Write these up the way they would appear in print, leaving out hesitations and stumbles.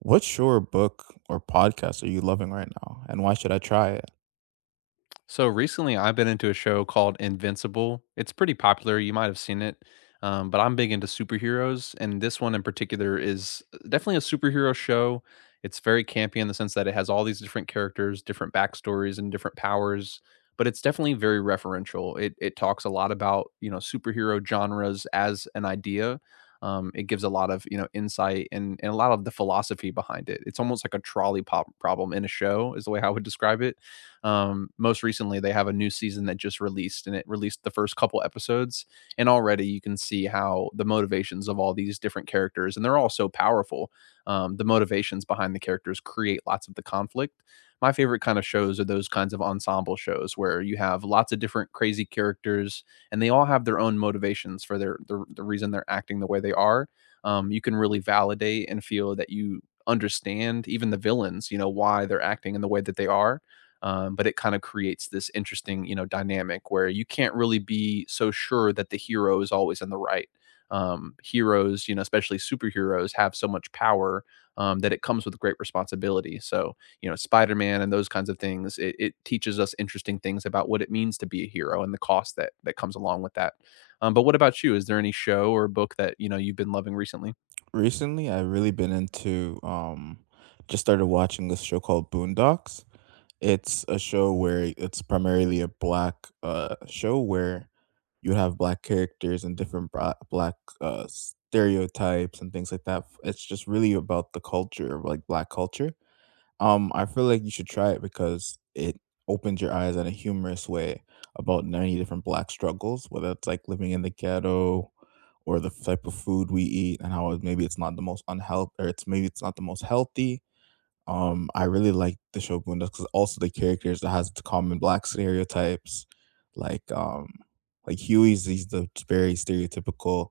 What's your book or podcast are you loving right now, and why should I try it? So recently, I've been into a show called Invincible. It's pretty popular. You might have seen it, but I'm big into superheroes, and this one in particular is definitely a superhero show. It's very campy in the sense that it has all these different characters, different backstories, and different powers. But it's definitely very referential. It talks a lot about you know superhero genres as an idea. It gives a lot of you know insight and a lot of the philosophy behind it. It's almost like a trolley pop problem in a show is the way I would describe it. Most recently, they have a new season that just released, and it released the first couple episodes. And already you can see how the motivations of all these different characters, and they're all so powerful. The motivations behind the characters create lots of the conflict. My favorite kind of shows are those kinds of ensemble shows where you have lots of different crazy characters, and they all have their own motivations for the reason they're acting the way they are. You can really validate and feel that you understand even the villains, you know, why they're acting in the way that they are, but it kind of creates this interesting you know dynamic where you can't really be so sure that the hero is always in the right. Heroes you know especially superheroes have so much power, that it comes with great responsibility so you know Spider-Man and those kinds of things it teaches us interesting things about what it means to be a hero and the cost that that comes along with that. But what about you? Is there any show or book that you know you've been loving recently? Recently, I've really been into just started watching this show called Boondocks. It's a show where it's primarily a black show where you have black characters and different black stereotypes and things like that. It's just really about the culture of like black culture. I feel like you should try it because it opened your eyes in a humorous way about many different black struggles, whether it's like living in the ghetto or the type of food we eat and how maybe it's not the most unhealthy or it's maybe it's not the most healthy. I really like the show Boondocks because also the characters that has the common black stereotypes, like um, like Huey's he's the very stereotypical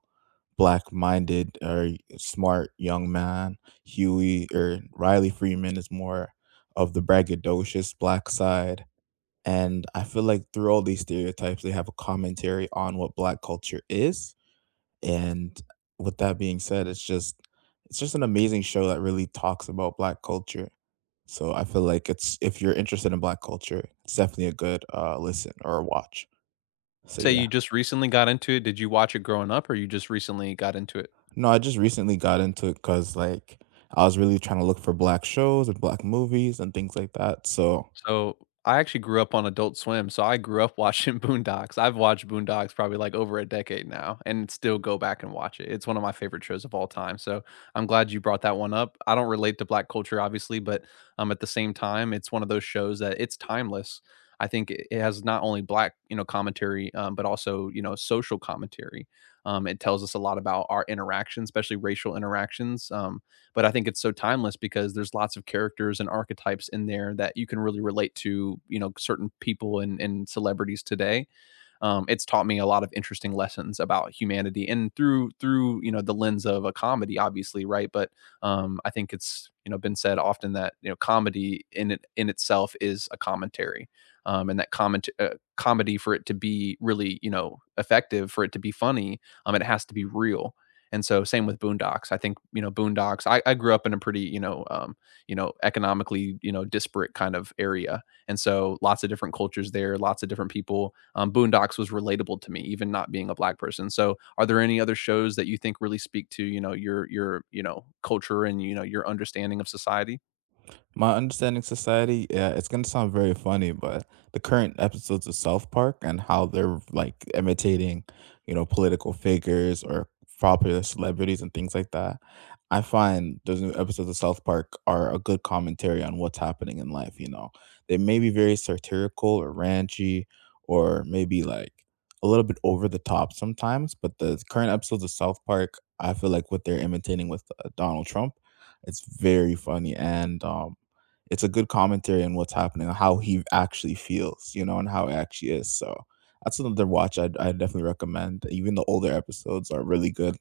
black-minded or smart young man. Huey or Riley Freeman is more of the braggadocious black side, and I feel like through all these stereotypes, they have a commentary on what black culture is. And with that being said, it's just an amazing show that really talks about black culture, so I feel like it's, if you're interested in Black culture, it's definitely a good, listen or a watch. So, Say, yeah. you just recently got into it? Did you watch it growing up or you just recently got into it? No, I just recently got into it because, like, I was really trying to look for Black shows and Black movies and things like that, so So, I actually grew up on Adult Swim, so I grew up watching Boondocks. I've watched Boondocks probably, like, over a decade now and still go back and watch it. It's one of my favorite shows of all time, so I'm glad you brought that one up. I don't relate to Black culture, obviously, but, at the same time, it's one of those shows that it's timeless. I think it has not only Black, you know, commentary, but also, you know, social commentary. It tells us a lot about our interactions, especially racial interactions, but I think it's so timeless because there's lots of characters and archetypes in there that you can really relate to, you know, certain people and celebrities today. It's taught me a lot of interesting lessons about humanity and through you know the lens of a comedy obviously right but I think it's you know been said often that you know comedy in it in itself is a commentary and that comment Comedy for it to be really you know effective for it to be funny, it has to be real and so same with Boondocks I think you know Boondocks I grew up in a pretty you know economically you know disparate kind of area and so lots of different cultures there, lots of different people. Boondocks was relatable to me, even not being a Black person. So are there any other shows that you think really speak to, you know, you know, culture and you know your understanding of society? my understanding society, yeah, it's gonna sound very funny, but the current episodes of South Park and how they're like imitating, you know, political figures or popular celebrities and things like that. I find those new episodes of South Park are a good commentary on what's happening in life. You know, they may be very satirical or ranchy, or maybe like a little bit over the top sometimes. But the current episodes of South Park, I feel like what they're imitating with Donald Trump, it's very funny, and it's a good commentary on what's happening, how he actually feels, you know, and how it actually is. So that's another watch I definitely recommend. Even the older episodes are really good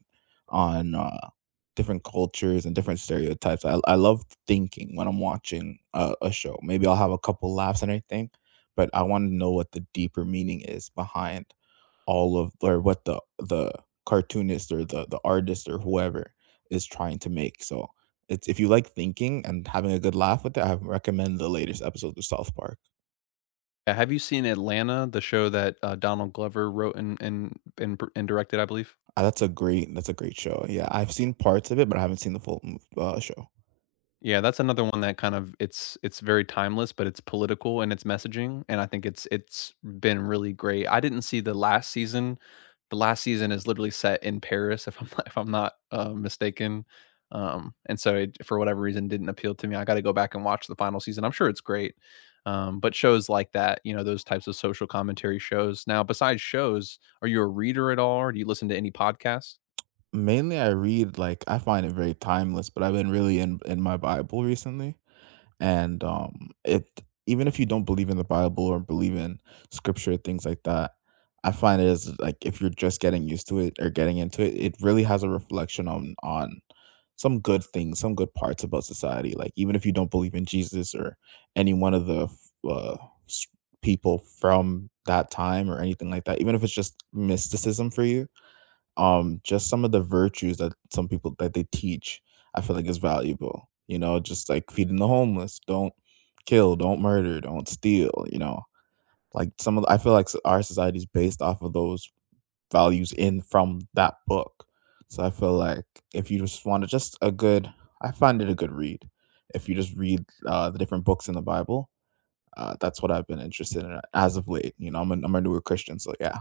on different cultures and different stereotypes. I love thinking when I'm watching a show. Maybe I'll have a couple laughs and everything, but I want to know what the deeper meaning is behind all of, or what the cartoonist or the artist or whoever is trying to make. So it's, if you like thinking and having a good laugh with it, I recommend the latest episode of South Park. Have you seen Atlanta, the show that Donald Glover wrote and directed, I believe? That's a great that's a great show. Yeah, I've seen parts of it, but I haven't seen the full show. Yeah, that's another one that kind of it's very timeless, but it's political and its messaging, and I think it's been really great. I didn't see the last season. The last season is literally set in Paris, if I'm not, if I'm not mistaken, and so it, for whatever reason didn't appeal to me. I got to go back and watch the final season. I'm sure it's great, but shows like that, you know, those types of social commentary shows. Now, besides shows, are you a reader at all, or do you listen to any podcasts? Mainly, I read, like I find it very timeless, but I've been really in my Bible recently, and it, even if you don't believe in the Bible or believe in scripture things like that, I find it is like, if you're just getting used to it or getting into it, it really has a reflection on some good things, some good parts about society, like even if you don't believe in Jesus or any one of the uh, s- people from that time or anything like that, even if it's just mysticism for you. Just some of the virtues that some people that they teach, I feel like is valuable. You know, just like feeding the homeless, don't kill, don't murder, don't steal. You know, like some of the, I feel like our society is based off of those values in from that book. So I feel like if you just want to just a good, I find it a good read. If you just read the different books in the Bible, that's what I've been interested in as of late. You know, I'm a newer Christian, so yeah.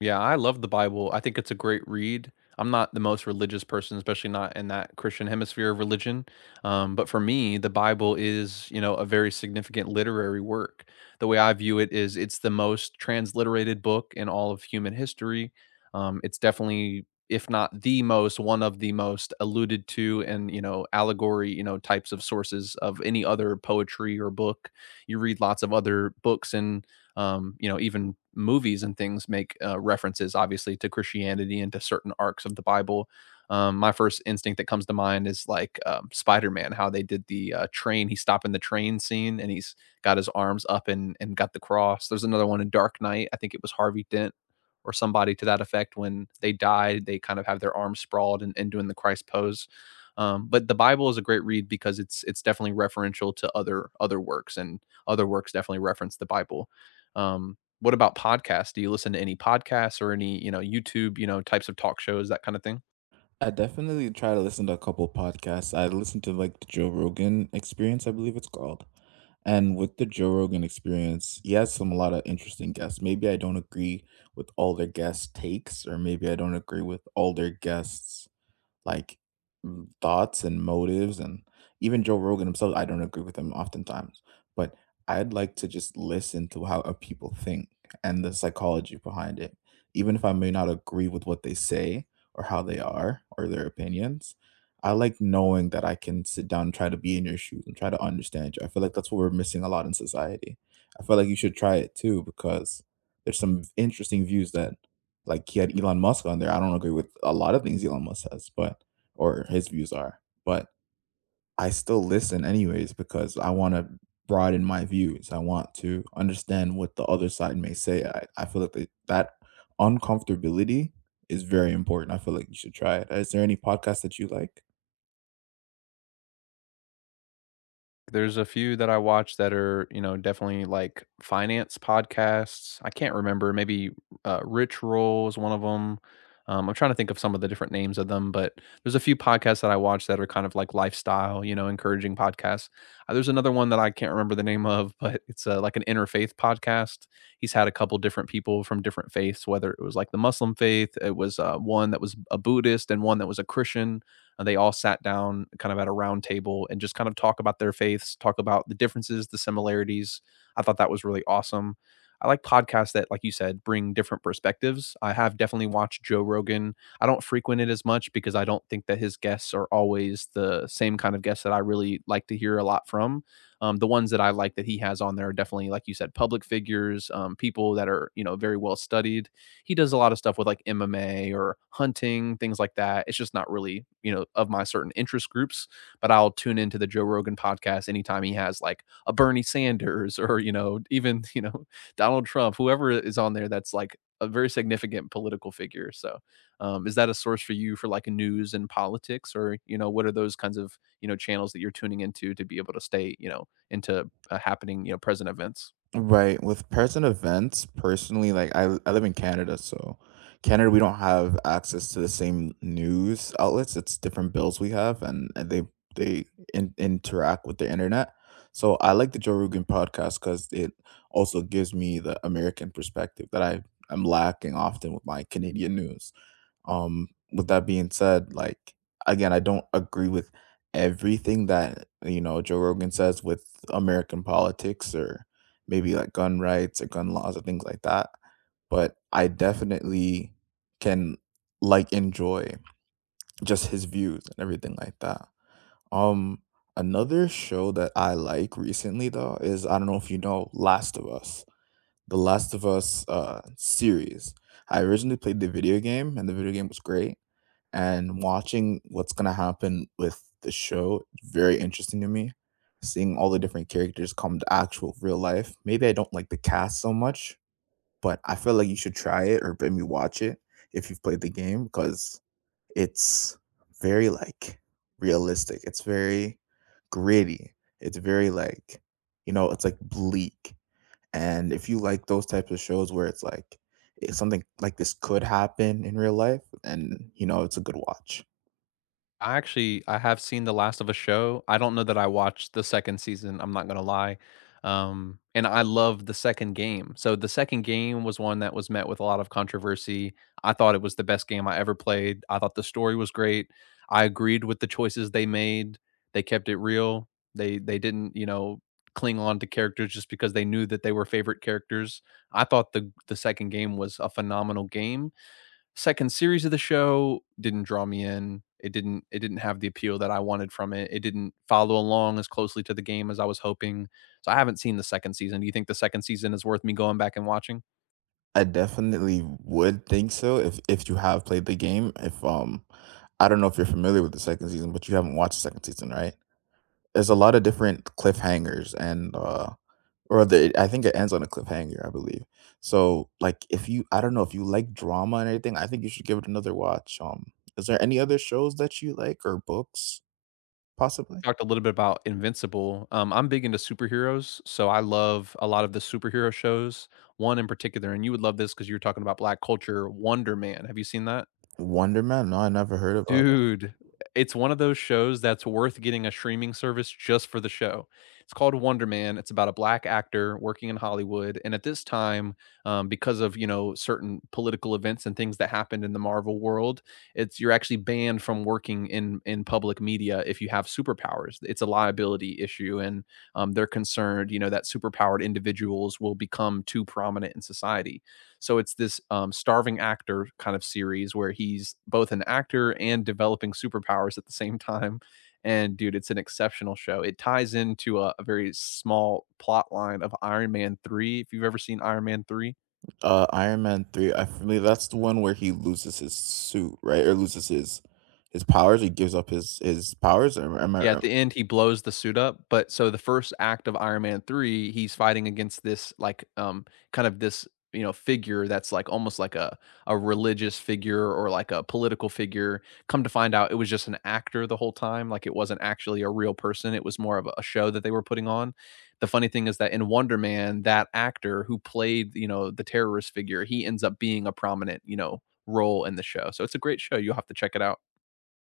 Yeah, I love the Bible. I think it's a great read. I'm not the most religious person, especially not in that Christian hemisphere of religion. But for me, the Bible is, you know, a very significant literary work. The way I view it is it's the most transliterated book in all of human history. It's definitely, if not the most, one of the most alluded to and, you know, allegory, you know, types of sources of any other poetry or book. You read lots of other books and you know even movies and things make references obviously to Christianity and to certain arcs of the Bible. My first instinct that comes to mind is like Spider-Man, how they did the train he's stopping the train scene and he's got his arms up and got the cross. There's another one in Dark Knight. I think it was Harvey Dent or somebody to that effect. When they die, they kind of have their arms sprawled and doing the Christ pose. But the Bible is a great read because it's definitely referential to other works and other works definitely reference the Bible. What about podcasts? Do you listen to any podcasts or any, you know, YouTube, you know, types of talk shows, that kind of thing? I definitely try to listen to a couple podcasts. I listen to like the Joe Rogan Experience, I believe it's called. And with the Joe Rogan Experience, he has some a lot of interesting guests. Maybe I don't agree with all their guest takes, or maybe I don't agree with all their guests like, thoughts and motives, and even Joe Rogan himself, I don't agree with him oftentimes, but I'd like to just listen to how people think and the psychology behind it. Even if I may not agree with what they say or how they are or their opinions, I like knowing that I can sit down and try to be in your shoes and try to understand you. I feel like that's what we're missing a lot in society. I feel like you should try it too because there's some interesting views that, like, he had Elon Musk on there. I don't agree with a lot of things Elon Musk says, but or his views are, but I still listen anyways because I want to broaden my views. I want to understand what the other side may say. I feel like that uncomfortability is very important. I feel like you should try it. Is there any podcast that you like? There's a few that I watch that are, you know, definitely like finance podcasts. I can't remember, maybe Rich Roll is one of them. I'm trying to think of some of the different names of them, but there's a few podcasts that I watch that are kind of like lifestyle, you know, encouraging podcasts. There's another one that I can't remember the name of, but it's like an interfaith podcast. He's had a couple different people from different faiths, whether it was like the Muslim faith, it was one that was a Buddhist, and one that was a Christian and they all sat down kind of at a round table and just kind of talk about their faiths, talk about the differences, the similarities. I thought that was really awesome. I like podcasts that, like you said, bring different perspectives. I have definitely watched Joe Rogan. I don't frequent it as much because I don't think that his guests are always the same kind of guests that I really like to hear a lot from. The ones that I like that he has on there are definitely, like you said, public figures, people that are you know very well studied. He does a lot of stuff with like MMA or hunting, things like that. It's just not really, you know, of my certain interest groups, but I'll tune into the Joe Rogan podcast anytime he has like a Bernie Sanders or, you know, even, you know, Donald Trump, whoever is on there that's like a very significant political figure. So, is that a source for you for like news and politics, or you know, what are those kinds of you know channels that you're tuning into to be able to stay you know into happening you know present events? Right. With person events, personally, like I live in Canada, so Canada, we don't have access to the same news outlets. It's different bills we have, and they interact with the internet. So I like the Joe Rogan podcast because it also gives me the American perspective that I'm lacking often with my Canadian news. With that being said, like, again, I don't agree with everything that you know Joe Rogan says with American politics or maybe like gun rights or gun laws or things like that. But I definitely can, like, enjoy just his views and everything like that. Um, another show that I like recently though is, I don't know if you know Last of Us, the Last of Us series. I originally played the video game and the video game was great, and watching what's gonna happen with the show, very interesting to me. Seeing all the different characters come to actual real life. Maybe I don't like the cast so much, but I feel like you should try it or maybe watch it if you've played the game because it's very like realistic. It's very gritty. It's very like, you know, it's like bleak. And if you like those types of shows where it's like if something like this could happen in real life, and you know, it's a good watch. I actually I have seen The Last of a Show. I don't know that I watched the 2nd season, I'm not gonna lie, and I love the 2nd game. So, the 2nd game was one that was met with a lot of controversy. I thought it was the best game I ever played. I thought the story was great. I agreed with the choices they made. They kept it real. They didn't, you know, cling on to characters just because they knew that they were favorite characters. I thought the 2nd game was a phenomenal game. Second series of the show didn't draw me in. It didn't have the appeal that I wanted from it. It didn't follow along as closely to the game as I was hoping. So I haven't seen the second season. Do you think the second season is worth me going back and watching? I definitely would think so if you have played the game. If I don't know if you're familiar with the second season, but you haven't watched the second season, right? There's a lot of different cliffhangers and or the I think it ends on a cliffhanger, I believe. So like, if you, I don't know if you like drama and everything, I think you should give it another watch. Is there any other shows that you like or books possibly? Talked a little bit about Invincible. I'm big into superheroes, so I love a lot of the superhero shows. One in particular, and you would love this because you were talking about black culture, Wonder Man. Have you seen that? Wonder Man? No, I never heard of. Dude, it's one of those shows that's worth getting a streaming service just for the show. It's called Wonder Man. It's about a black actor working in Hollywood, and at this time, because of you know certain political events and things that happened in the Marvel world, it's you're actually banned from working in public media if you have superpowers. It's a liability issue, and they're concerned, you know, that superpowered individuals will become too prominent in society. So it's this starving actor kind of series where he's both an actor and developing superpowers at the same time. And dude, it's an exceptional show. It ties into a very small plot line of Iron Man 3. If you've ever seen Iron Man 3, Iron Man 3, I believe that's the one where he loses his suit, right? Or loses his powers, he gives up his powers. Am I yeah, at r— the end, he blows the suit up, but so the first act of Iron Man 3, he's fighting against this, like, kind of this, you know, figure that's, like, almost like a religious figure or, like, a political figure. Come to find out it was just an actor the whole time, like, it wasn't actually a real person, it was more of a show that they were putting on. The funny thing is that in Wonder Man, that actor who played, you know, the terrorist figure, he ends up being a prominent, you know, role in the show, so it's a great show, you'll have to check it out.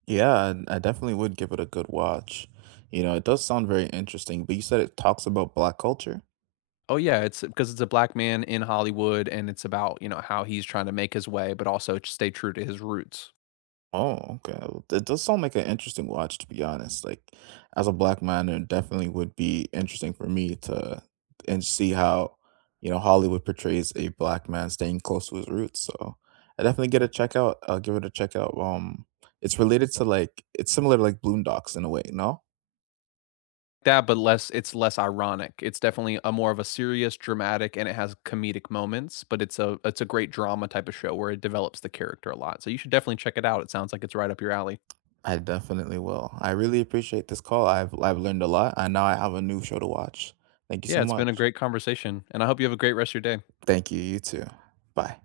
yeah, I definitely would give it a good watch. You know, it does sound very interesting, but you said it talks about black culture? Oh yeah, it's because it's a black man in Hollywood and it's about, you know, how he's trying to make his way, but also to stay true to his roots. Oh, okay. Well, that does sound like an interesting watch, to be honest. Like, as a black man, it definitely would be interesting for me to and see how, you know, Hollywood portrays a black man staying close to his roots. So I definitely get a check out. I'll give it a check out. It's related to like, it's similar to like Boondocks in a way. No, That, but less it's less ironic. It's definitely a more of a serious, dramatic, and it has comedic moments, but it's a great drama type of show where it develops the character a lot. So you should definitely check it out. It sounds like it's right up your alley. I definitely will. I really appreciate this call. I've learned a lot, and now I have a new show to watch. Thank you Yeah, so it's been a much. great conversation, and I hope you have a great rest of your day. Thank you. You too. Bye.